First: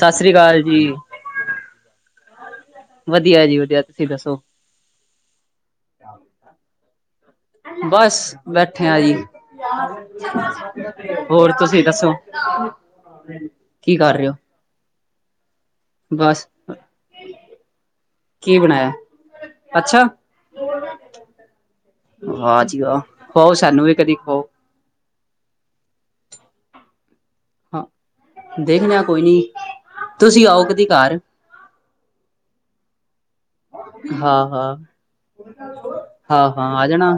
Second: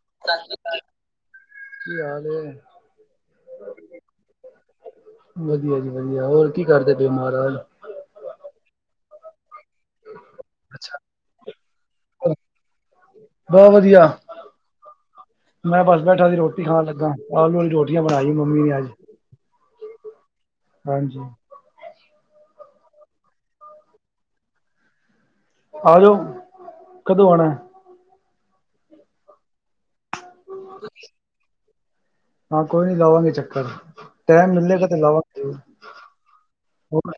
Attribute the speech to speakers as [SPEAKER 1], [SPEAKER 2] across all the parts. [SPEAKER 1] ਸਸ ਰੀ ਕਾਲ ਜੀ।
[SPEAKER 2] ਕੀ ਹਾਲ ਏ?
[SPEAKER 1] ਵਧੀਆ ਜੀ ਵਧੀਆ, ਤੁਸੀਂ ਦੱਸੋ
[SPEAKER 2] ਵਧੀਆ ਜੀ ਵਧੀਆ, ਹੋਰ ਕੀ ਕਰਦੇ ਪਏ ਮਹਾਰਾਜ।
[SPEAKER 1] ਬਸ ਬੈਠੇ ਆ ਜੀ।
[SPEAKER 2] ਅੱਛਾ,
[SPEAKER 1] ਹੋਰ ਤੁਸੀਂ ਦੱਸੋ,
[SPEAKER 2] ਬਹੁਤ
[SPEAKER 1] ਕੀ
[SPEAKER 2] ਵਧੀਆ,
[SPEAKER 1] ਕਰ ਰਹੇ ਹੋ?
[SPEAKER 2] ਮੈਂ ਬਸ ਬੈਠਾ ਸੀ, ਰੋਟੀ ਖਾਣ ਲੱਗਾ, ਆਲੂ ਆਲੀ ਰੋਟੀਆਂ ਬਣਾਈ
[SPEAKER 1] ਕੀ
[SPEAKER 2] ਮੰਮੀ ਨੇ ਅੱਜ।
[SPEAKER 1] ਬਣਾਇਆ ਅੱਛਾ।
[SPEAKER 2] ਹਾਂਜੀ,
[SPEAKER 1] ਵਾਹ ਜੀ ਵਾਹ, ਹੋਰ ਸਾਨੂੰ ਵੀ ਕਦੀ ਖਵਾਓ।
[SPEAKER 2] ਆ ਜਾਓ, ਕਦੋਂ ਆਉਣਾ ਏ?
[SPEAKER 1] ਹਾਂ, ਦੇਖਣੇ ਆ ਕੋਈ ਨੀ, ਤੁਸੀਂ ਆਓ ਕਦੀ ਕਾਰ?
[SPEAKER 2] ਹਾਂ ਕੋਈ ਨੀ, ਲਾਵਾਂਗੇ ਚੱਕ
[SPEAKER 1] ਹਾਂ
[SPEAKER 2] ਟੈਮ
[SPEAKER 1] ਹਾਂ
[SPEAKER 2] ਮਿਲੇਗਾ ਤੇ ਲਾਵਾਂਗੇ ਜ਼ਰੂਰ।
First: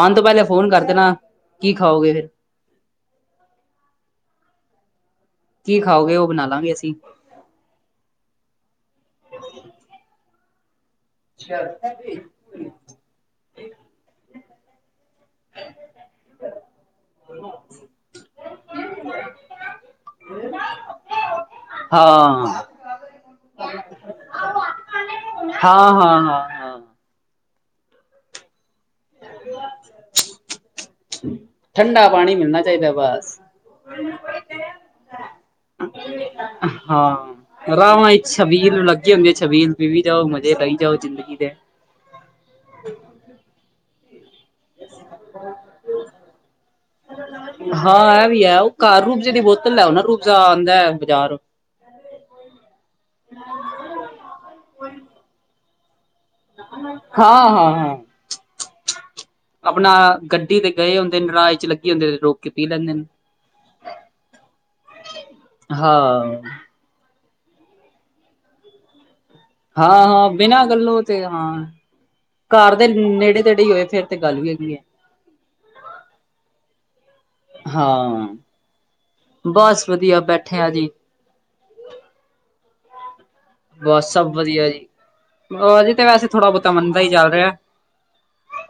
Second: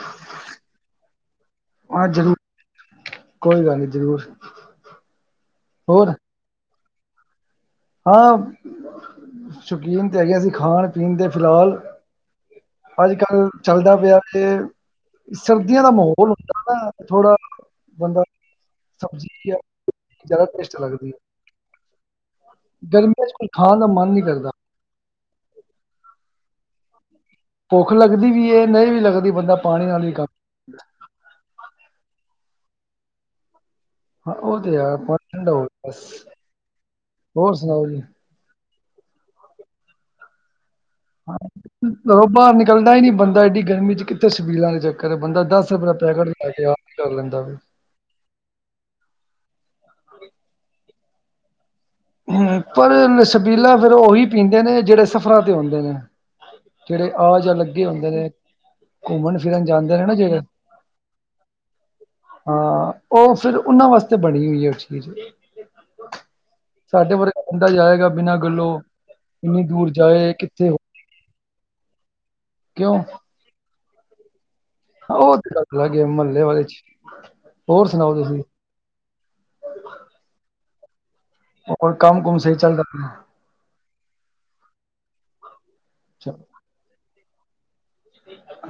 [SPEAKER 1] ਆਣ ਤੋਂ ਪਹਿਲੇ ਫੋਨ ਕਰ ਦੇਣਾ, ਕੀ
[SPEAKER 2] ਹਾਂ
[SPEAKER 1] ਖਾਓਗੇ?
[SPEAKER 2] ਜ਼ਰੂਰ। ਕੋਈ ਗੱਲ ਨੀ, ਜ਼ਰੂਰ।
[SPEAKER 1] ਕੀ
[SPEAKER 2] ਹੋਰ
[SPEAKER 1] ਖਾਓਗੇ? ਉਹ ਬਣਾ ਲਾਂਗੇ ਅਸੀਂ।
[SPEAKER 2] ਹਾਂ, ਸ਼ੌਕੀਨ ਤੇ ਹੈਗੇ ਆ ਅਸੀ ਖਾਣ ਪੀਣ ਦੇ ਫਿਲਹਾਲ ਅੱਜ ਕੱਲ ਚੱਲਦਾ ਪਿਆ ਏ ਸਰਦੀਆਂ ਦਾ ਮਾਹੌਲ ਹੁੰਦਾ ਨਾ, ਥੋੜਾ ਬੰਦਾ ਸਬਜ਼ੀਆਂ ਜ਼ਿਆਦਾ ਟੇਸਟ ਲੱਗਦੀ।
[SPEAKER 1] ਹਾਂ।
[SPEAKER 2] ਗਰਮੀਆਂ ਚ ਕੋਈ ਖਾਣ ਦਾ ਮਨ ਨਹੀਂ ਕਰਦਾ।
[SPEAKER 1] ਹਾਂ-ਹਾਂ-ਹਾਂ।
[SPEAKER 2] ਭੁੱਖ ਲੱਗਦੀ ਵੀ ਏ, ਨਹੀਂ ਵੀ ਲੱਗਦੀ, ਬੰਦਾ ਪਾਣੀ ਨਾਲ ਵੀ ਕ
[SPEAKER 1] ਠੰਡਾ ਪਾਣੀ ਮਿਲਣਾ ਚਾਈਦਾ ਬਸ।
[SPEAKER 2] ਹਾਂ ਉਹ ਤੇ ਯਾਰ ਪਾਣੀ ਠੰਡਾ ਹੋ ਗਿਆ ਬਸ
[SPEAKER 1] ਹਾਂ,
[SPEAKER 2] ਹੋਰ ਸੁਣਾਓ ਜੀ
[SPEAKER 1] ਰਾਵਾਹ ਈ ਛਬੀਲ ਲੱਗੀ ਹੁੰਦੀ ਏ, ਛਬੀਲ ਪੀ ਵੀ ਜਾਓ, ਮਜ਼ੇ ਲਈ ਜਾਓ। ਜ਼ਿੰਦਗੀ ਦੇ
[SPEAKER 2] ਘਰੋਂ ਬਾਹਰ ਨਿਕਲਦਾ ਈ ਨੀ ਬੰਦਾ, ਏਡੀ ਗਰਮੀ ਚ ਕਿ ਤੇ ਸਬੀਲਾਂ ਦੇ ਚੱਕਰ ਏ, ਬੰਦਾ ਦਸ ਰੁਪਏ ਦਾ ਪੈਕੇਟ ਲੇਆ ਕੇ, ਆਪ ਈ ਕਰ ਲੈਂਦਾ ਵੇ।
[SPEAKER 1] ਹਾਂ ਏਹ ਵੀ ਹੈ, ਉਹ ਕਾਰ ਰੂਬਜ਼ੇ ਦੀ ਬੋਤਲ ਲੈਓ ਨਾ, ਰੂਬਜ਼ਾ ਆਉਂਦਾ ਬਾਜ਼ਾਰ।
[SPEAKER 2] ਹੂੰ ਪਰ ਨ ਸ਼ਬੀਲਾ ਫਿਰ ਉਹੀ ਪੀਂਦੇ ਨੇ, ਜਿਹੜੇ ਸਫ਼ਰਾਂ ਤੇ ਆਉਦੇ ਨੇ। ਜਿਹੜੇ ਆ ਜਾ ਲੱਗੇ
[SPEAKER 1] ਹਾਂ-ਹਾਂ-ਹਾਂ।
[SPEAKER 2] ਹੁੰਦੇ ਨੇ ਘੁੰਮਣ ਫਿਰਨ
[SPEAKER 1] ਅਪਣਾ
[SPEAKER 2] ਜਾਂਦੇ ਨੇ ਨਾ ਜਿਹੜੇ
[SPEAKER 1] ਗੱਡੀ ਤੇ ਗਏ ਹੁੰਦੇ ਨੇ, ਰਾਹ ਚ ਲੱਗੀ ਹੁੰਦੇ ਤੇ ਰੋਕ ਕੇ ਪੀ
[SPEAKER 2] ਹਾਂ
[SPEAKER 1] ਲੈਂਦੇ ਨੇ।
[SPEAKER 2] ਉਹ ਫਿਰ ਉਹਨਾਂ ਵਾਸਤੇ ਬਣੀ ਹੋਈ ਹੈ ਉਹ ਚੀਜ਼।
[SPEAKER 1] ਹਾਂ।
[SPEAKER 2] ਸਾਡੇ ਵਰਗਾ ਬੰਦਾ ਜਾਏਗਾ, ਬਿਨਾਂ ਗੱਲੋਂ ਇੰਨੀ ਦੂਰ
[SPEAKER 1] ਹਾਂ-ਹਾਂ,
[SPEAKER 2] ਜਾਏ
[SPEAKER 1] ਬਿਨਾਂ
[SPEAKER 2] ਕਿੱਥੇ ਹੋ
[SPEAKER 1] ਗੱਲੋਂ ਤੇ ਹਾਂ, ਕਾਰ ਦੇ
[SPEAKER 2] ਕਿਉਂ ਹਾਂ,
[SPEAKER 1] ਨੇੜੇ ਤੇੜੇ ਹੀ ਹੋਏ, ਫੇਰ ਤੇ ਗੱਲ ਵੀ ਹੈਗੀ ਹੈ।
[SPEAKER 2] ਉਹ ਤੇ ਗੱਲ ਅਲਗ ਹੈ ਮਹੱਲੇ ਵਾਲੇ ਚ, ਹੋਰ ਸੁਣਾਓ
[SPEAKER 1] ਹਾਂ
[SPEAKER 2] ਤੁਸੀਂ?
[SPEAKER 1] ਬਸ ਵਧੀਆ, ਬੈਠੇ ਆ ਜੀ।
[SPEAKER 2] ਹੋਰ ਕੰਮ ਕੁਮ ਸਈ ਚੱਲਦਾ ਪੇਆ ਏ।
[SPEAKER 1] ਬਸ ਸਭ ਵਧੀਆ ਜੀ, ਅਜੇ ਤੇ ਵੈਸੇ
[SPEAKER 2] ਚਲੋ,
[SPEAKER 1] ਥੋੜਾ ਬਹੁਤਾ ਮੰਨਦਾ ਈ ਚੱਲ ਰਿਆ।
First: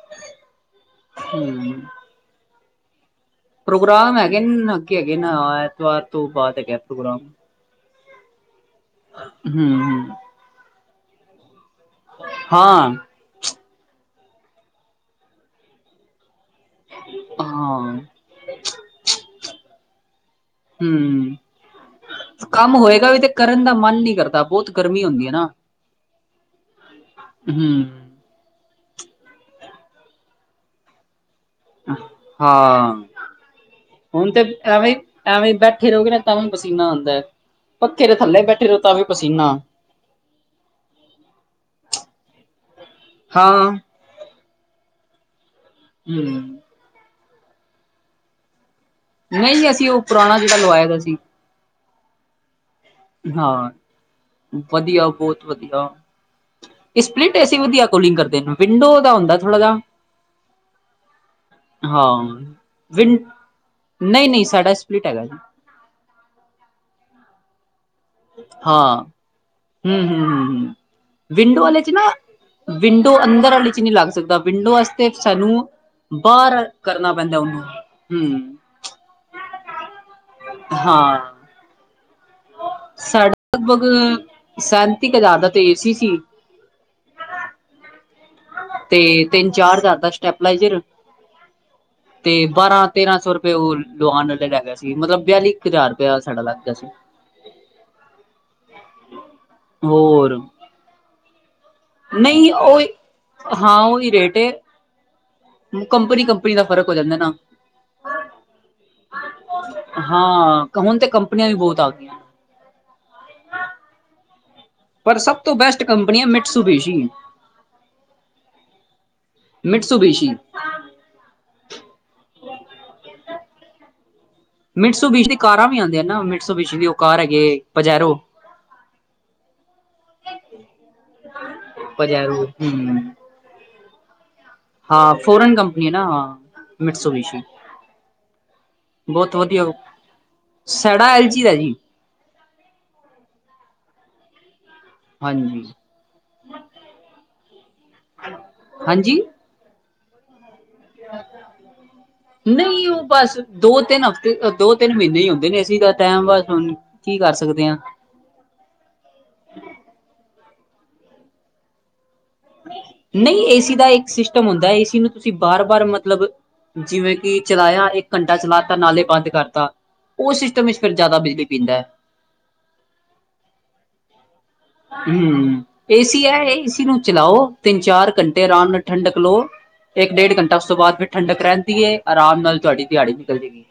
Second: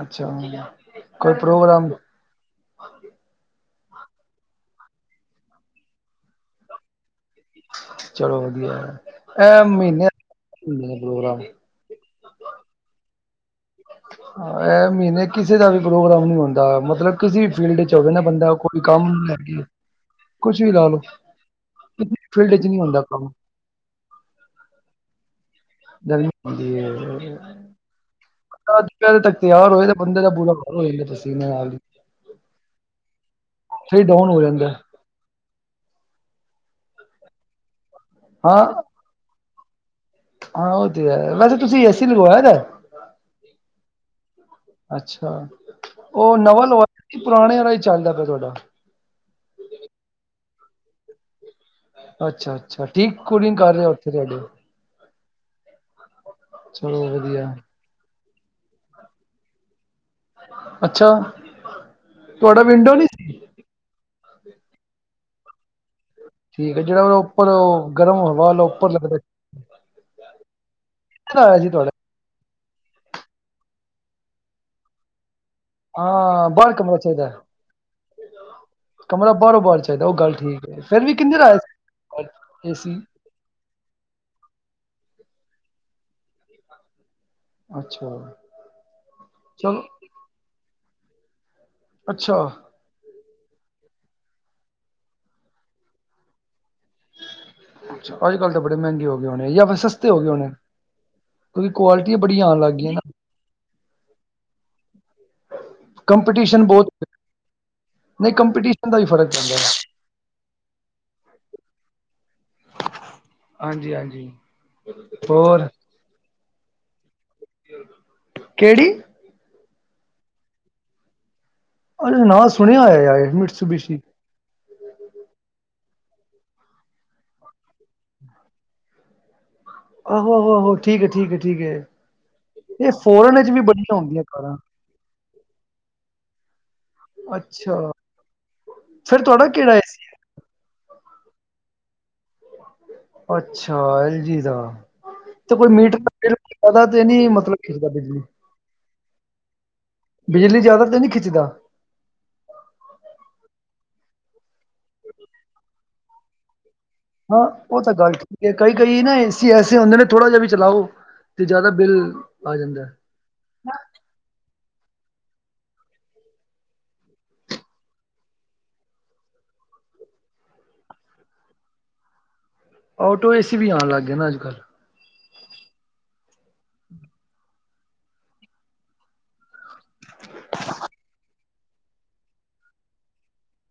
[SPEAKER 2] ਅੱਛਾ, ਕੋਈ
[SPEAKER 1] ਹਮ
[SPEAKER 2] ਪ੍ਰੋਗਰਾਮ?
[SPEAKER 1] ਪ੍ਰੋਗਰਾਮ ਹੈਗੇ ਨੇ, ਨ ਅਗੇ ਹੈਗੇ ਨਾ, ਐਤਵਾਰ ਤੋਂ ਬਾਅਦ ਹੈਗਾ ਏ ਪ੍ਰੋਗਰਾਮ।
[SPEAKER 2] ਚਲੋ ਵਧੀਆ ਏ, ਏਹ ਮਹੀਨੇ,
[SPEAKER 1] ਹਮ ਹਮ
[SPEAKER 2] ਮੀਨੇ ਦੇ ਪ੍ਰੋਗਰਾਮ।
[SPEAKER 1] ਹਾਂ।
[SPEAKER 2] ਏਹ ਮਹੀਨੇ ਕਿਸੇ ਦਾ ਵੀ ਪ੍ਰੋਗਰਾਮ ਨਹੀਂ ਹੁੰ ਦਾ ਮਤਲਬ, ਕਿਸੀ ਵੀ ਫੀਲਡ ਇੱਚ
[SPEAKER 1] ਹਾਂ
[SPEAKER 2] ਹੋਵੇ ਨਾ ਬੰਦਾ, ਕੋਈ ਕੰਮ ਲੈ ਗਏ, ਕੁਛ ਵੀ ਲਾ ਲੋੋ।
[SPEAKER 1] ਹਮ
[SPEAKER 2] ਵੀ ਫਿਲਡ ਚ
[SPEAKER 1] ਕੰਮ
[SPEAKER 2] ਨਹੀਂ ਹੁੰਦਾ
[SPEAKER 1] ਹੋਏਗਾ ਵੀ ਤੇ
[SPEAKER 2] ਕੰਮ।
[SPEAKER 1] ਕਰਨ ਦਾ ਮਨ ਨਈ ਕਰਦਾ, ਬਹੁਤ ਗਰਮੀ ਹੁੰਦੀ ਹੈ ਨਾ।
[SPEAKER 2] ਗਰਮੀ ਹੂੰਦੀ ਏ।
[SPEAKER 1] ਹਮ
[SPEAKER 2] [unintelligible] ਤੱਕ ਤਿਆਰ ਹੋਏ ਤਾਂ ਬੰਦੇ ਦਾ ਬੁਰਾ ਹਾਲ ਹੋ ਜਾਂਦਾ ਪਸੀਨੇ ਨਾਲ ਜੀ।
[SPEAKER 1] ਹਾਂ,
[SPEAKER 2] ਫਿਰ ਡਾਊਨ
[SPEAKER 1] ਹੁਣ ਤੇ
[SPEAKER 2] ਹੋ ਜਾਂਦਾ
[SPEAKER 1] ਐ
[SPEAKER 2] ਹੈ।
[SPEAKER 1] ਵੇ ਐਵੇਂ ਈ ਬੈਠੇ ਰਹੋਗੇ ਨਾ, ਤਾਂ ਵੀ ਪਸੀਨਾ ਆਂਦਾ ਹੈ। ਪੱਥੇ ਦੇ ਥੱਲੇ
[SPEAKER 2] ਹਾਂ
[SPEAKER 1] ਬੈਠੇ ਰੋ, ਤਾਂ ਵੀ ਪਸੀਨਾ।
[SPEAKER 2] ਹਾਂ ਉਹ ਤੇ ਹੈ, ਵੈਸੇ ਤੁਸੀਂ ਏ ਸੀ ਲਗਵਾਇਆ ਦਾ ਏ।
[SPEAKER 1] ਹਾਂ
[SPEAKER 2] ਅੱਛਾ ਉਹ
[SPEAKER 1] ਹਮ
[SPEAKER 2] ਨਵਾਂ ਲਵਾ ਪੁਰਾਣੇ ਹੀ ਚੱਲਦਾ ਪਿਆ ਤੁਹਾਡਾ
[SPEAKER 1] ਨਹੀਂ ਅਸੀਂ ਉਹ ਪੁਰਾਣਾ ਜਿਹੜਾ ਲਵਾਇਆ ਦਾ ਸੀ।
[SPEAKER 2] ਅੱਛਾ ਅੱਛਾ ਠੀਕ ਕੂਲਿੰਗ
[SPEAKER 1] ਹਾਂ
[SPEAKER 2] ਕਰ ਰਿਹਾ ਉੱਥੇ ਤੁਹਾਡੇ
[SPEAKER 1] ਵਧੀਆ ਬਹੁਤ ਵਧੀਆ, ਸਪਲਿੰਟ ਐਸੀ ਵਧੀਆ ਕੋਲਿੰਗ ਕਰਦੇ ਨੇ, ਵਿੰਡੋ ਦਾ ਹੁੰਦਾ ਥੋੜਾ ਜਾ
[SPEAKER 2] ਅੱਛਾ
[SPEAKER 1] ਹਾਂ
[SPEAKER 2] ਤੁਹਾਡਾ ਵਿੰਡੋ
[SPEAKER 1] ਵਿ
[SPEAKER 2] ਨਹੀਂ ਸੀ
[SPEAKER 1] ਨਹੀਂ ਨਹੀਂ ਸਾਡਾ ਸਪਲਿਟ ਹੈਗਾ ਜੀ।
[SPEAKER 2] ਠੀਕ ਜਿਹੜਾ ਉਹਦਾ ਉਪਰ ਉਹ ਗਰਮ ਹਵਾ ਉਹਾ ਉੱਪਰ ਲੱਗਦਾ।
[SPEAKER 1] ਹਮ ਹਮ ਹਮ ਹਮ
[SPEAKER 2] ਕਿੰਨੇ ਦਾ ਆਇਆ
[SPEAKER 1] ਵਿੰਡੋ
[SPEAKER 2] ਸੀ
[SPEAKER 1] ਵਾਲੇ ਚ
[SPEAKER 2] ਤੁਹਾਡਾ
[SPEAKER 1] ਨਾ ਵਿੰਡੋ ਅੰਦਰ ਆਲੀ ਚ ਨਈ ਲੱਗ ਸਕਦਾ ਵਿੰਡੋ ਅਸਤੇ ਸਾਨੂੰ
[SPEAKER 2] ਹਾਂ
[SPEAKER 1] ਬਾਹਰ
[SPEAKER 2] ਬਰ ਕਮਰਾ
[SPEAKER 1] ਕਰਨਾ
[SPEAKER 2] ਚਾਹੀਦਾ
[SPEAKER 1] ਪੈਂਦਾ ਉਹਨੂੰ ਹੂੰ
[SPEAKER 2] ਕਮਰਾ ਬਾਰੋ-ਬਾਰ ਚਾਇਦਾ, ਉਹ ਗੱਲ ਠੀਕ ਏ। ਫਿਰ ਵੀ
[SPEAKER 1] ਹਾਂ
[SPEAKER 2] ਕਿੰਨੇ ਦਾ ਆਇਆ ਸੀ ਏ ਸੀ?
[SPEAKER 1] ਸਾਡਾ ਲਗਭਗ ਸੈਂਤੀ ਕਜ਼ਾਰ ਦਾ ਤੇਜ਼ ਸੀ ਸੀ
[SPEAKER 2] ਅੱਛਾ
[SPEAKER 1] ਤੇ ਤਿੰਨ ਚਾਰ
[SPEAKER 2] ਚਲੋ
[SPEAKER 1] ਜ਼ਿਆਦਾ ਸਟੈਪਲਾਈਜਰ ਤੇ
[SPEAKER 2] ਅੱਛਾ
[SPEAKER 1] ਬਾਰਾਂ, ਤੇਰਾਂ ਸੌ ਰੁਪਏ ਉਹ ਲਉਣ ਵਾਲੇ ਲੈ ਗਿਆ ਸੀ ਮਤਲਬ ਬਿਆਲੀ ਇੱਕ ਹਜ਼ਾਰ ਰੁਪਇਆ ਸਾਡਾ ਲੱਗ ਗਿਆ ਸੀ।
[SPEAKER 2] ਅੱਛਾ ਅੱਜ ਕੱਲ ਤਾਂ ਬੜੇ ਮਹਿੰਗੇ ਹੋ ਗਏ ਹੋਣੇ ਜਾਂ ਫਿਰ ਸਸਤੇ ਹੋ ਗਏ
[SPEAKER 1] ਹੋਰ
[SPEAKER 2] ਹੋਣੇ ਕਿਉਂਕਿ ਕੁਆਲਟੀ
[SPEAKER 1] ਨਹੀਂ ਉਹੀ ਹਾਂ ਉਹੀ ਰੇਟ ਹੈ।
[SPEAKER 2] ਕੰਪੀਟੀਸ਼ਨ ਬਹੁਤ
[SPEAKER 1] ਫ਼ਰਕ ਹੋ ਜਾਂਦਾ ਨਾ
[SPEAKER 2] ਨਹੀਂ ਕੰਪੀਟੀ ਦਾ ਵੀ ਫਰਕ ਪੈਂਦਾ
[SPEAKER 1] ਹਾਂ ਹੁਣ ਤੇ ਕੰਪਨੀਆਂ ਵੀ ਬਹੁਤ ਆ ਗਈਆਂ
[SPEAKER 2] ਹਾਂਜੀ ਹਾਂਜੀ
[SPEAKER 1] ਪਰ ਸਭ ਤੋਂ ਬੈਸਟ ਕੰਪਨੀ ਆ ਮਿਟਸਬੇਸ਼ੀ
[SPEAKER 2] ਕਿਹੜੀ?
[SPEAKER 1] ਮਿਟਸੂ ਬਸ਼ੀ
[SPEAKER 2] ਅ ਨਾਂ ਸੁਣਿਆ ਹੋਇਆ ਯ ਐਡਮਿਟ
[SPEAKER 1] ਮਿੰਨ ਸੌ ਬੀਸ ਦੀ ਕਾਰਾਂ ਵੀ ਆਉਂਦੀਆਂ ਨਾ ਮਿੰਠ ਸੌ ਬ ਦੀ ਉਹ ਕਾਰ ਹੈਗੇ ਪਜੈਰੋ
[SPEAKER 2] ਆਹੋ ਆਹੋ ਆਹੋ ਠੀਕ ਹੈ ਠੀਕ ਹੈ ਠੀਕ ਹੈ
[SPEAKER 1] ਪਜੈਰੋ
[SPEAKER 2] ਇਹ
[SPEAKER 1] ਹੂੰ
[SPEAKER 2] ਫੋਰਨ ਵਿਚ ਵੀ ਬੜੀਆਂ ਆਉਂਦੀਆਂ ਕਾਰਾਂ,
[SPEAKER 1] ਹਾਂ ਫੋਰਨ ਕੰਪਨੀ ਹੈ ਨਾ ਮਠ ਸੌ ਵੀਸ
[SPEAKER 2] ਅੱਛਾ ਫਿਰ
[SPEAKER 1] ਬਹੁਤ
[SPEAKER 2] ਤੁਹਾਡਾ
[SPEAKER 1] ਵਧੀਆ
[SPEAKER 2] ਕਿਹੜਾ ਏ ਸੀ
[SPEAKER 1] ਸੜਾ ਐਲਚ ਦਾ ਜੀ
[SPEAKER 2] ਅੱਛਾ ਐਲਜੀ ਦਾ ਤੇ
[SPEAKER 1] ਹਾਂਜੀ
[SPEAKER 2] ਕੋਈ ਮੀਟਰ ਬਿਲ ਪਦਾ ਤੇ ਨਹੀਂੀ ਮਤਲਬ ਖਿਰਦਾ ਬਿਜਲੀ
[SPEAKER 1] ਹਾਂਜੀ
[SPEAKER 2] ਬਿਜਲੀ ਜ਼ਿਆਦਾ ਤੇ ਨਹੀਂੀ ਖਿੱਚਦਾ
[SPEAKER 1] ਨਹੀਂ ਉਹ ਬਸ ਦੋ ਤਿੰਨ ਹਫ਼ਤੇ ਦੋ ਤਿੰਨ ਮਹੀਨੇ ਹੀ ਹੁੰਦੇ ਨੇ ਅ ਸੀ ਦਾ ਟਮ ਬਸ ਹੁਣ ਕੀ ਕਰ
[SPEAKER 2] ਹਾਂ
[SPEAKER 1] ਸਕਦੇ
[SPEAKER 2] ਉਹ ਤਾਂ ਗੱਲ ਠੀਕ, ਕਈ ਕਈ ਨਾ ਏ ਸੀ ਐਸੇ ਹੁੰਦੇ ਨੇ ਥੋੜ੍ਹਾ ਜਿਹਾ ਵੀ ਚਲਾਓ ਅਤੇ ਜ਼ਿਆਦਾ ਬਿੱਲ ਆ ਜਾਂਦਾ।
[SPEAKER 1] ਨਹੀਂ ਏਸੀ ਦਾ ਇੱਕ ਸਿਸਟਮ ਹੁੰਦਾ ਏਸੀ ਨੂੰ ਤੁਸੀਂ ਬਾਰ ਵਾਰ ਮਤਲਬ ਜਿਵੇਂ ਕਿ ਚਲਾਇਆ ਇੱਕ ਘੰਟਾ ਚਲਾ ਤਾ ਨਾਲੇ ਬੰਦ ਕਰਤਾ। ਉਹ ਸਿਸਟਮ ਵਿੱਚ ਫਿਰ ਜ਼ਿਆਦਾ ਬਿਜਲੀ ਪੀਂਦਾ ਹੈ
[SPEAKER 2] ਆਟੋ ਏ ਸੀ ਵੀ ਆਉਣ ਲੱਗ ਗਏ ਨਾ ਅੱਜ ਕੱਲ੍ਹ
[SPEAKER 1] ਹਮ ਏਸੀ ਹੈ ਏਸੀ ਨੂੰ ਚਲਾਓ ਤਿੰਨ ਚਾਰ ਘੰਟੇ ਆਰਾਮ ਨਾਲ ਠੰਡਕ ਲਓ। ਇੱਕ ਡੇਢ ਘੰਟਾ ਉਸ ਤੋਂ ਬਾਅਦ ਫਿਰ ਠੰਡਕ ਰਹਿੰਦੀਏ ਆਰਾਮ ਨਾਲ ਤੁਹਾਡੀ ਦਿਹਾੜੀ ਨਿਕਲ ਜਾਏਗੀ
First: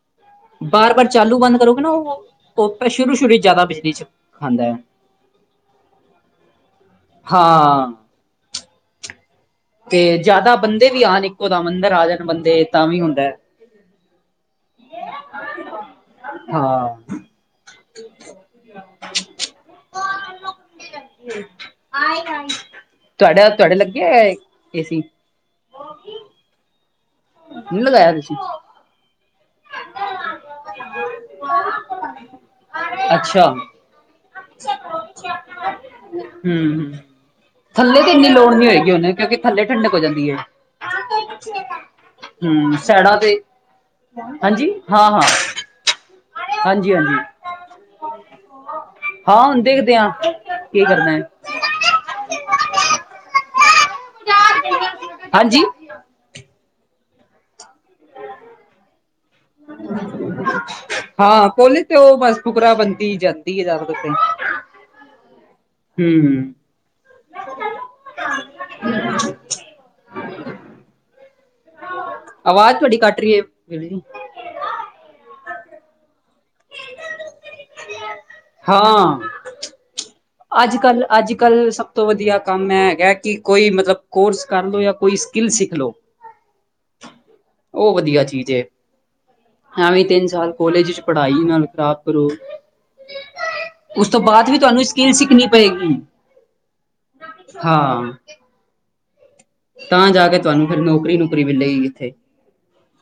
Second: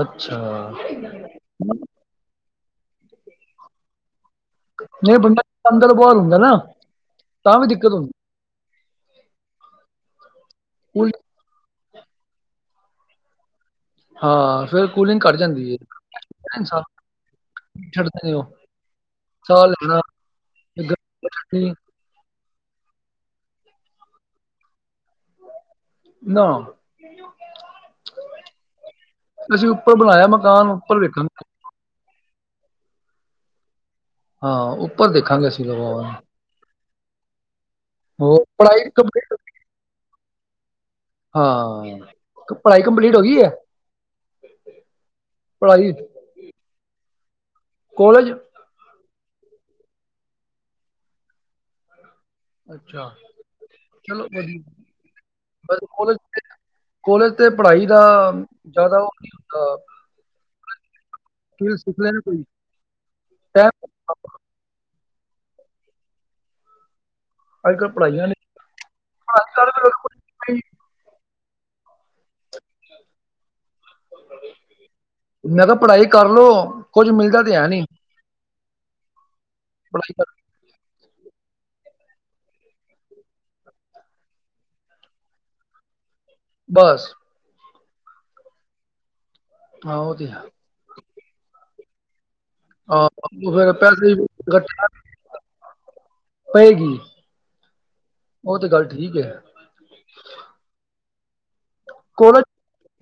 [SPEAKER 2] ਅੱਛਾ
[SPEAKER 1] ਬਾਰ ਬਾਰ ਚਾਲੂ ਬੰਦ ਕਰੋਗੇ ਨਾ ਉਹ ਉਹ ਪਰ ਸ਼ੁਰੂ ਸ਼ੁਰੂ ਜ਼ਿਆਦਾ ਬਿਜਲੀ ਚ ਖਾਂਦਾ ਹੈ
[SPEAKER 2] ਨਹੀਂ ਬੰਡਾ ਅੰਦਰ ਬੁਹਾਲ ਹੁੰਦਾ ਨਾ ਤਾਂ ਵੀ
[SPEAKER 1] ਹਾਂ
[SPEAKER 2] ਦਿੱਕਤ ਹੁੰਦੀ
[SPEAKER 1] ਤੇ ਜਿਆਦਾ ਬੰਦੇ ਵੀ
[SPEAKER 2] ਕੂਲ
[SPEAKER 1] ਆਉਣ ਇੱਕੋ ਦਮ ਅੰਦਰ ਆ ਜਾਣ ਬੰਦੇ ਤਾਂ ਵੀ ਹੁੰਦਾ।
[SPEAKER 2] ਹਾਂ ਫੇਿਰ ਕੂਲਿੰਗ ਕੱਟ ਜਾਂਦੀ ਹੈ ਇਨਸ
[SPEAKER 1] ਹਾਂ
[SPEAKER 2] ਛੱਡ ਨੇ ਉਹ ਸਾਹ ਲੈਣਾ
[SPEAKER 1] ਤੁਆਡਾ ਤੁਆਡੇ ਲੱਗੇਆ ਏ ਏਸੀ।
[SPEAKER 2] ਨਾ
[SPEAKER 1] ਨਹੀਂ ਲਗਾਇਆ, ਤੁਸੀਂ?
[SPEAKER 2] ਅਸੀਂ ਉੱਪਰ ਬਣਾਇਆ ਮਕਾਨ ਉੱਪਰ ਵੇਖਣ
[SPEAKER 1] ਅੱਛਾ।
[SPEAKER 2] ਹਾਂ ਉੱਪਰ ਦੇਖਾਂਗੇ ਅਸੀਂ ਲੋਵਾਂ ਨੂੰ
[SPEAKER 1] ਹਮ ਹ ਥੱਲੇ ਤੇ ਇੰਨੀ
[SPEAKER 2] ਹੋਰ
[SPEAKER 1] ਲੋੜ ਨਹੀਂੀ
[SPEAKER 2] ਪੜ੍ਹਾਈ
[SPEAKER 1] ਹੋਏਗੀ ਉਹਨੇ
[SPEAKER 2] ਕੰਪਲੀਟ
[SPEAKER 1] ਕਿਉਂਕਿ ਥੱਲੇ ਠੰਡਕ ਹੋ ਜਾਂਦੀ ਹੈ
[SPEAKER 2] ਹਾਂ
[SPEAKER 1] ਹੂੰ
[SPEAKER 2] ਪੜ੍ਹਾਈ ਕੰਪਲੀਟ
[SPEAKER 1] ਸੈਡਾਂ
[SPEAKER 2] ਹੋ
[SPEAKER 1] ਤੇ
[SPEAKER 2] ਗਈ ਹੈ
[SPEAKER 1] ਹਾਂਜੀ ਹਾਂ-ਹਾਂ।
[SPEAKER 2] ਪੜ੍ਹਾਈ।
[SPEAKER 1] ਹਾਂਜੀ, ਹਾਂਜੀ
[SPEAKER 2] ਕੋਲਜ
[SPEAKER 1] ਹਾਂ, ਹੁਣ ਦੇਖਦੇ ਹਾਂ, ਕੀ ਕਰਨਾ ਹੈ?
[SPEAKER 2] ਅੱਛਾ ਚਲੋ
[SPEAKER 1] ਹਾਂਜੀ
[SPEAKER 2] ਵਧ [unintelligible] [unintelligible] ਕੋਲੇਜ ਤੇ ਪੜ੍ਹਾਈ ਦਾ ਜ਼ਿਆਦਾ ਉਹ ਨਹੀਂ ਹੁੰਦਾ।
[SPEAKER 1] ਹਾਂ
[SPEAKER 2] ਸਕਿੱਲ
[SPEAKER 1] ਕੋਲੇਜ ਤੇ
[SPEAKER 2] ਸਿੱਖ
[SPEAKER 1] ਓ
[SPEAKER 2] ਲੈਣਾ
[SPEAKER 1] ਬਸ
[SPEAKER 2] ਕੋਈ
[SPEAKER 1] ਫੁਕਰਾ ਬੰਨਤੀ ਜਾਂਦੀ ਏ ਜਾਦੋ ਉੱਤੇ। ਹੂੰ,
[SPEAKER 2] ਅੱਜ
[SPEAKER 1] ਹੂੰ।
[SPEAKER 2] ਅੱਜ ਕੱਲ ਪੜ੍ਹਾਈਆਂ ਨੀ ਪੜਾਈ ਕਰ ਕੋਈ ਮੈਂ
[SPEAKER 1] ਆਵਾਜ਼ ਤੁਹਾਡੀ ਕੱਟ ਰਹੀ ਹੈ, ਜੀ।
[SPEAKER 2] ਮੈਂ ਕਿਆ, ਪੜ੍ਹਾਈ ਕਰਲੋ। ਕੁੱਝ ਮਿਲਦਾ ਤੇ ਹੈ ਨੀ,
[SPEAKER 1] ਹਾਂ
[SPEAKER 2] ਪੜਾਈ ਕਰ।
[SPEAKER 1] ਅੱਜ ਕੱਲ੍ਹ, ਅੱਜ ਕੱਲ੍ਹ ਸਭ ਤੋਂ ਵਧੀਆ ਕੰਮ ਇਹ ਹੈਗਾ ਕਿ ਕੋਈ ਮਤਲਬ ਕੋਰਸ ਕਰ ਲਉ ਜਾਂ ਕੋਈ ਸਕਿਲ ਸਿਖ ਲਓ।
[SPEAKER 2] ਬਸ।
[SPEAKER 1] ਉਹ ਵਧੀਆ ਚੀਜ਼ ਏ,
[SPEAKER 2] ਹਾਂ
[SPEAKER 1] ਐਵੇਂ
[SPEAKER 2] ਉਹ
[SPEAKER 1] ਤਿੰਨ
[SPEAKER 2] ਤੇ ਹੈ
[SPEAKER 1] ਸਾਲ ਕੋਲੇਜ ਚ ਪੜ੍ਹਾਈ ਨਾਲ, ਖ਼ਰਾਬ ਕਰੋ।
[SPEAKER 2] ਹਾਂ ਫਿਰ
[SPEAKER 1] ਉਸ
[SPEAKER 2] ਪੈਸੇ
[SPEAKER 1] ਤੋਂ ਬਾਅਦ ਵੀ ਤੁਹਾਨੂੰ
[SPEAKER 2] ਇਕੱਠੇ
[SPEAKER 1] ਸਕਿੱਲ ਸਿੱਖਣੀ ਪਏਗੀ।
[SPEAKER 2] ਪਏਗੀ
[SPEAKER 1] ਹਾਂ।
[SPEAKER 2] ਉਹ ਤੇ ਗੱਲ ਠੀਕ ਹੈ।
[SPEAKER 1] ਤਾਂ ਜਾ ਕੇ ਤੁਹਾਨੂੰ ਫੇਰ, ਨੌਕਰੀ ਨੂੰ ਵੇਲੇ [unintelligible] [unintelligible]
[SPEAKER 2] ਕੋਲਜ,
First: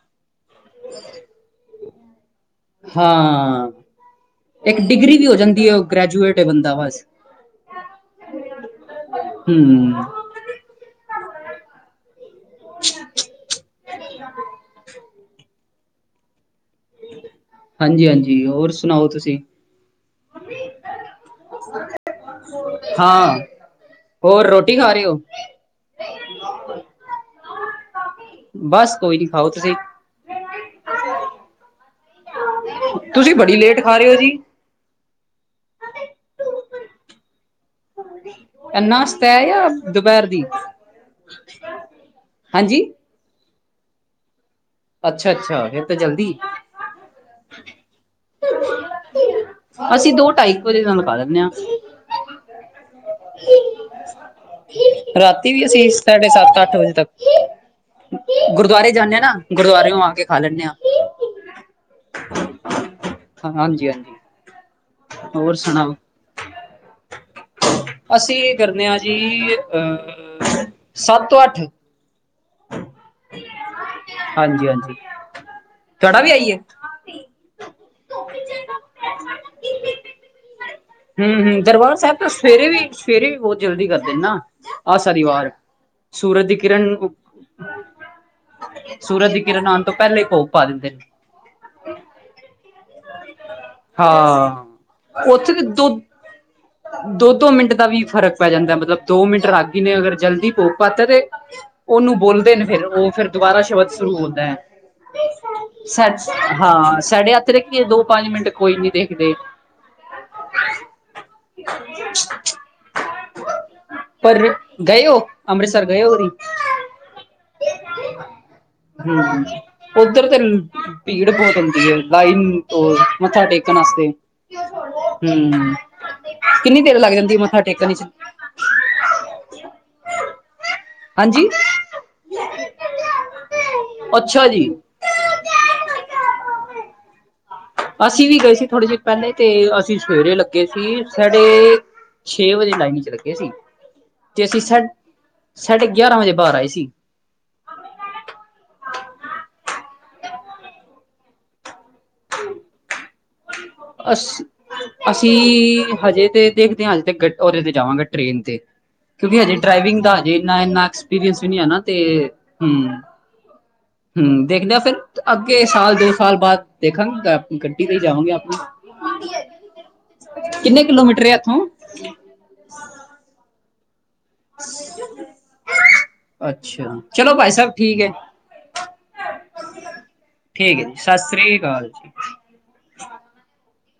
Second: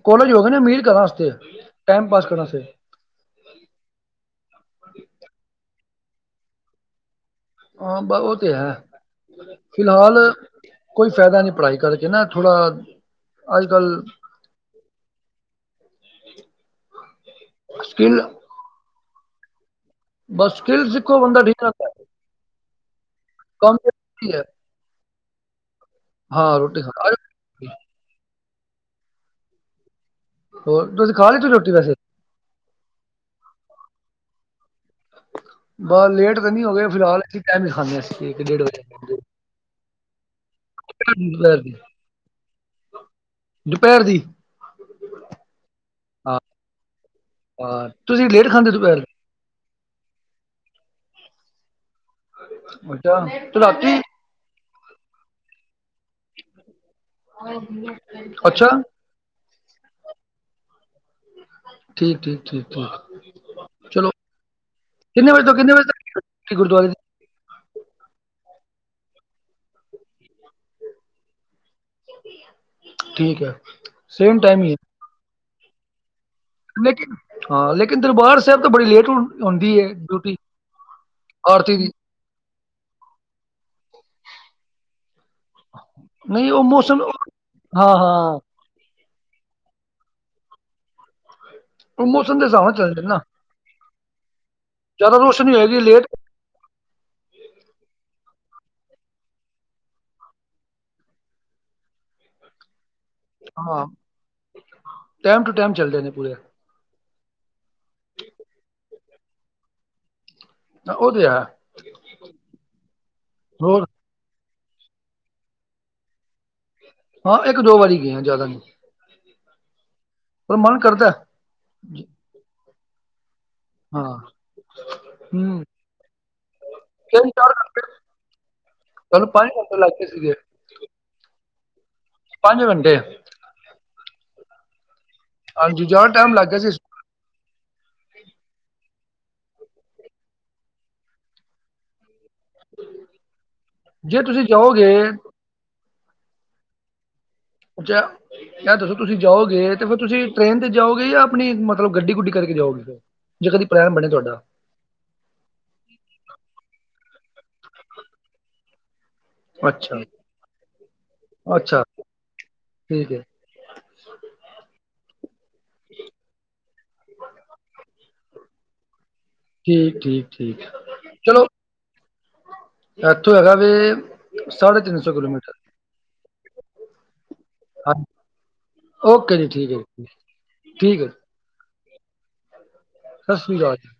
[SPEAKER 2] ਕੋਲਜ ਹੋ ਗੇ ਨੇ ਅਮੀਰ ਘਰਾਂ ਵਸਤੇ ਟਾਈਮ ਪਾਸ ਕਰਨ ਵਾਸਤੇ।
[SPEAKER 1] ਹਾਂ, ਇੱਕ ਡਿਗਰੀ ਵੀ ਹੋ ਜਾਂਦੀ ਹੈ, ਗ੍ਰੈਜੂਏਟ ਏ ਬੰਦਾ ਬਸ।
[SPEAKER 2] ਹਾਂ, ਉਹ ਤੇ ਹੈ
[SPEAKER 1] ਹਮ
[SPEAKER 2] ਫਿਲਹਾਲ, ਕੋਈ ਫਾਇਦਾ ਨੀ ਪੜ੍ਹਾਈ ਕਰਕੇ ਨਾ। ਥੋੜ੍ਹਾ, ਅਜ ਕੱਲ।
[SPEAKER 1] ਹਾਂਜੀ,
[SPEAKER 2] ਸਕਿੱਲ
[SPEAKER 1] ਹਾਂਜੀ ਹੋਰ ਸੁਣਾਓ ਤੁਸੀਂ?
[SPEAKER 2] ਬਸ, ਸਕਿਲ ਸਿੱਖੋ ਬੰਦਾ ਠੀਕ ਰੇਂਦਾ।
[SPEAKER 1] ਹਾਂ।
[SPEAKER 2] ਜ਼ਰੂਰੀ ਹੈ
[SPEAKER 1] ਹੋਰ, ਰੋਟੀ ਖਾ ਰਹੇ ਹੋ?
[SPEAKER 2] ਹਾਂ, ਰੋਟੀ ਖਾ ਰੇ।
[SPEAKER 1] ਬਸ, ਕੋਈ ਨੀ ਖਾਓ ਤੁਸੀਂ।
[SPEAKER 2] ਹੋਰ, ਤੁਸੀਂ ਖਾ ਲੈਤੀ ਰੋਟੀ ਵੈਸੇ।
[SPEAKER 1] ਤੁਸੀਂ ਬੜੀ ਲੇਟ ਖਾ ਰਹੇ ਹੋ, ਜੀ।
[SPEAKER 2] ਬਸ ਲੇਟ ਤਾਂ ਨੀ ਹੋ ਗਏ ਫਿਲਹਾਲ ਇਸੀਂ ਟਾਈਮ ਹੀ ਖਾਂਦੇ ਆਂ।
[SPEAKER 1] ਇਹ ਨਾਸਤਾ ਹੈ ਜਾਂ ਦੁਪਹਿਰ ਦੀ
[SPEAKER 2] ਦੁਪਹਿਰ ਦੀ
[SPEAKER 1] ਹਾਂਜੀ।
[SPEAKER 2] ਦੁਪਹਿਰ ਦੀ।
[SPEAKER 1] ਅੱਛਾ ਅੱਛਾ ਫਿਰ ਤਾਂ ਜਲਦੀ
[SPEAKER 2] ਹਾਂ, ਹਹ ਤੁਸੀਂ ਲੇਟ ਖਾਂਦੇ ਦੁਪਹਿਰ।
[SPEAKER 1] ਅਸੀਂ, ਦੋ ਢਾਈ ਕ ਵਜੇ ਨਾਲ ਖਾ ਲੈਨੇ ਹਾਂ।
[SPEAKER 2] ਅੱਛਾ, ਤੇ ਰਾਤੀ।
[SPEAKER 1] ਰਾਤੀ ਵੀ ਅਸੀਂ, ਸਾਢੇ ਸੱਤ ਅੱਠ ਵਜੇ ਤੱਕ,
[SPEAKER 2] ਅੱਛਾ
[SPEAKER 1] ਗੁਰਦੁਆਰੇ ਜਾਂਦੇ ਹਾਂ ਨਾ। ਗੁਰਦੁਆਰੇਓ ਆ ਕੇ ਖਾ ਲੈਂਦੇ ਹਾਂ।
[SPEAKER 2] ਠੀਕ, ਠੀਕ, ਠੀਕ,
[SPEAKER 1] ਹਾਂਜੀ
[SPEAKER 2] ਠੀਕ ਚਲੋ।
[SPEAKER 1] ਹਾਂਜੀ
[SPEAKER 2] ਕਿੰਨੇ ਵਜੇ ਤੋਂ
[SPEAKER 1] ਹੋਰ
[SPEAKER 2] ਕਿੰਨੇ
[SPEAKER 1] ਸੁਣਾਓ।
[SPEAKER 2] ਵਜੇ ਤੱਕ ਗੁਰਦੁਆਰੇ ਦੀ
[SPEAKER 1] ਅਸੀਂ ਕਰਨੇ ਹਾਂ ਜੀ, ਅਹ ਸੱਤ ਤੋਂ ਅੱਠ।
[SPEAKER 2] ਠੀਕ ਹੈ ਸੇਮ ਟਾਈਮ
[SPEAKER 1] ਹਾਂਜੀ,
[SPEAKER 2] ਹੀ
[SPEAKER 1] ਹਾਂਜੀ ਤੁਅਡਾ ਵੀ ਆਈਏ?
[SPEAKER 2] ਲੇਕਿਨ ਹਾਂ, ਲੇਕਿਨ ਦਰਬਾਰ ਸਾਹਿਬ ਤਾਂ ਬੜੀ ਲੇਟ ਆਉਂਦੀ ਹੈ ਡਿਊਟੀ।
[SPEAKER 1] ਹੁ, ਹੁ
[SPEAKER 2] ਆਰਤੀ ਦੀ
[SPEAKER 1] ਦਰਬਾਰ ਸਾਹਿਬ ਤਾਂ ਸਵੇਰੇ ਵੀ ਸਵੇਰੇ ਵੀ ਬਹੁਤ ਜਲਦੀ ਕਰਦੇ ਨੇ ਨਾ। ਆਹ ਸਨੀਵਾਰ, ਸੂਰਜ
[SPEAKER 2] ਨਹੀਂ
[SPEAKER 1] ਦੀ
[SPEAKER 2] ਉਹ
[SPEAKER 1] ਕਿਰਨ
[SPEAKER 2] ਮੌਸਮ ਹਾਂ- ਹਾਂ।
[SPEAKER 1] ਸੂਰਜ ਦੀ ਕਿਰਨ ਆਉਣ ਤੋਂ ਪਹਿਲੇ ਹੀ ਭੋਗ ਪਾ ਦਿੰਦੇ ਨੇ।
[SPEAKER 2] ਮੌਸਮ ਦੇ ਹਿਸਾਬ ਨਾਲ ਚੱਲਦੇ ਨਾ।
[SPEAKER 1] ਹਾਂ,
[SPEAKER 2] ਜ਼ਿਆਦਾ
[SPEAKER 1] ਓਥੇ
[SPEAKER 2] ਰੋਸ਼ਨੀ
[SPEAKER 1] ਦੁੱ
[SPEAKER 2] ਹੋਏਗੀ ਲੇਟ
[SPEAKER 1] ਦੋ- ਦੋ ਮਿੰਟ ਦਾ ਵੀ ਫ਼ਰਕ ਪੈ ਜਾਂਦਾ, ਮਤਲਬ ਦੋ ਮਿੰਟ ਰਾਗੀ ਨੇ ਅਗਰ ਜਲਦੀ ਭੋਗ ਪਾਤਾ ਤੇ ਉਹਨੂੰ ਬੋਲਦੇ ਨੇ ਫਿਰ ਉਹ ਫਿਰ ਦੁਬਾਰਾ
[SPEAKER 2] ਹਾਂ
[SPEAKER 1] ਸ਼ਬਦ ਸ਼ੁਰੂ ਹੋਦਾ ਹੈ।
[SPEAKER 2] ਟਾਈਮ ਟੂ ਟਾਈਮ ਚੱਲਦੇ ਨੇ
[SPEAKER 1] ਸੱਚ
[SPEAKER 2] ਪੂਰੇ
[SPEAKER 1] ਹਾਂ ਸਾਡੇ ਹੱਥ ਰੱਖੀਏ ਦੋ ਪੰਜ ਮਿੰਟ ਕੋਈ ਨੀ ਦੇਖਦੇ।
[SPEAKER 2] ਤਾਂ, ਓ ਗੇਆ, ਹੋਰ?
[SPEAKER 1] ਪਰ ਗਏ ਹੋ ਅੰਮ੍ਰਿਤਸਰ ਗਏ ਹੋ ਕਦੀ?
[SPEAKER 2] ਹਾਂ, ਏਕ-ਦੋ ਵਾਰੀ ਗੇਆਂ, ਜਾਦਾ ਨੀ।
[SPEAKER 1] ਹੂੰ, ਉੱਧਰ ਤੇ
[SPEAKER 2] ਪਰ ਮਨ ਕਰਦਾ ਹੈ।
[SPEAKER 1] ਭੀੜ ਬਹੁਤ ਹੁੰਦੀ ਹੈ ਲਾਈ ਤੋਂ ਮੱਥਾ ਟੇਕ ਟੇਕਣ
[SPEAKER 2] ਹਾਂ
[SPEAKER 1] ਆਸਤੇ। ਹੂੰ ਕਿੰਨੀ ਦੇਰ ਲੱਗ
[SPEAKER 2] ਤਿੰਨ
[SPEAKER 1] ਜਾਂਦੀ
[SPEAKER 2] ਚਾਰ
[SPEAKER 1] ਮੱਥਾ
[SPEAKER 2] ਘੰਟੇ
[SPEAKER 1] ਟੇਕਣ ਵਿੱਚ?
[SPEAKER 2] ਸਾਨੂੰ ਪੰਜ ਘੰਟੇ ਲੱਗ ਕੇ ਸੀਗੇ।
[SPEAKER 1] ਹਾਂਜੀ?
[SPEAKER 2] ਪੰਜ ਘੰਟੇ
[SPEAKER 1] ਅੱਛਾ ਜੀ।
[SPEAKER 2] ਹਾਂਜੀ ਜਿਆਦਾ ਟਾਈਮ ਲੱਗ ਗਿਆ ਸੀ।
[SPEAKER 1] ਅਸੀਂ ਵੀ ਗਏ ਸੀ ਥੋੜੇ ਜਿਹੇ ਪਹਿਲੇ ਤੇ ਅਸੀਂ ਸਵੇਰੇ ਲੱਗੇ ਸੀ ਸਾਡੇ ਛੇ ਵਜੇ ਲਾਈਨ ਚ ਲੱਗੇ ਸੀ,
[SPEAKER 2] ਜੇ
[SPEAKER 1] ਤੇ
[SPEAKER 2] ਤੁਸੀਂ
[SPEAKER 1] ਅਸੀਂ ਸਾ,
[SPEAKER 2] ਜਾਓਗੇ
[SPEAKER 1] ਸਾਢੇ ਗਿਆਰਾਂ ਵਜੇ ਬਾਹਰ ਆਏ ਸੀ।
[SPEAKER 2] ਅੱਛਾ, ਜਦੋਂ ਤੁਸੀਂ ਜਾਓਗੇ ਤੇ ਫਿਰ ਤੁਸੀਂ ਟ੍ਰੇਨ ਤੇ ਜਾਓਗੇ ਜਾਂ ਆਪਣੀ ਮਤਲਬ ਗੱਡੀ-ਗੁੱਡੀ ਕਰਕੇ ਜਾਓਗੇ ਫਿਰ ਜੇ ਕਦੀ ਪਲੈਨ ਬਣੇ
[SPEAKER 1] ਅਸ
[SPEAKER 2] ਤੁਹਾਡਾ?
[SPEAKER 1] ਅਸੀਂ ਹਜੇ ਤੇ ਦੇਖਦੇ ਹਾਂ ਹਜੇ ਤੇ ਉਹਦੇ ਤੇ ਜਾਵਾਂਗੇ ਟ੍ਰੇਨ ਤੇ। ਕਿਉਂਕਿ ਹਜੇ ਡਰਾਈਵਿੰਗ
[SPEAKER 2] ਅੱਛਾ
[SPEAKER 1] ਦਾ ਹਜੇ ਇੰਨਾ ਇੰਨਾ ਐਕਸਪੀਰੀਅੰਸ ਵੀ ਨੀ ਹੈ ਨਾ
[SPEAKER 2] ਅੱਛਾ
[SPEAKER 1] ਤੇ ਹੂੰ।
[SPEAKER 2] ਠੀਕ ਹੈ।
[SPEAKER 1] ਹੂੰ ਦੇਖਦੇ ਫਿਰ ਅੱਗੇ ਸਾਲ ਦੋ ਸਾਲ ਬਾਅਦ ਦੇਖਾਂਗੇ ਗੱਡੀ ਤੇ ਹੀ ਜਾਵਾਂਗੇ ਆਪਣੀ।
[SPEAKER 2] ਠੀਕ ਠੀਕ ਠੀਕ
[SPEAKER 1] ਕਿੰਨੇ ਕਿਲੋਮੀਟਰ ਆ
[SPEAKER 2] ਚਲੋ
[SPEAKER 1] ਇੱਥੋਂ?
[SPEAKER 2] ਇੱਥੋਂ ਹੈਗਾ ਵੇ ਸਾਢੇ ਤਿੰਨ ਸੌ ਕਿਲੋਮੀਟਰ।
[SPEAKER 1] ਅੱਛਾ, ਚਲੋ ਭਾਈ ਸਹਿਬ ਠੀਕ ਹੈ।
[SPEAKER 2] ਹਾਂਜੀ ਓਕੇ ਜੀ ਠੀਕ ਹੈ ਜੀ
[SPEAKER 1] ਠੀਕ ਹੈ ਜੀ ਸਤਿ ਸ੍ਰੀ ਅਕਾਲ ਜੀ।
[SPEAKER 2] ਸਤਿ ਸ਼੍ਰੀ ਅਕਾਲ ਜੀ।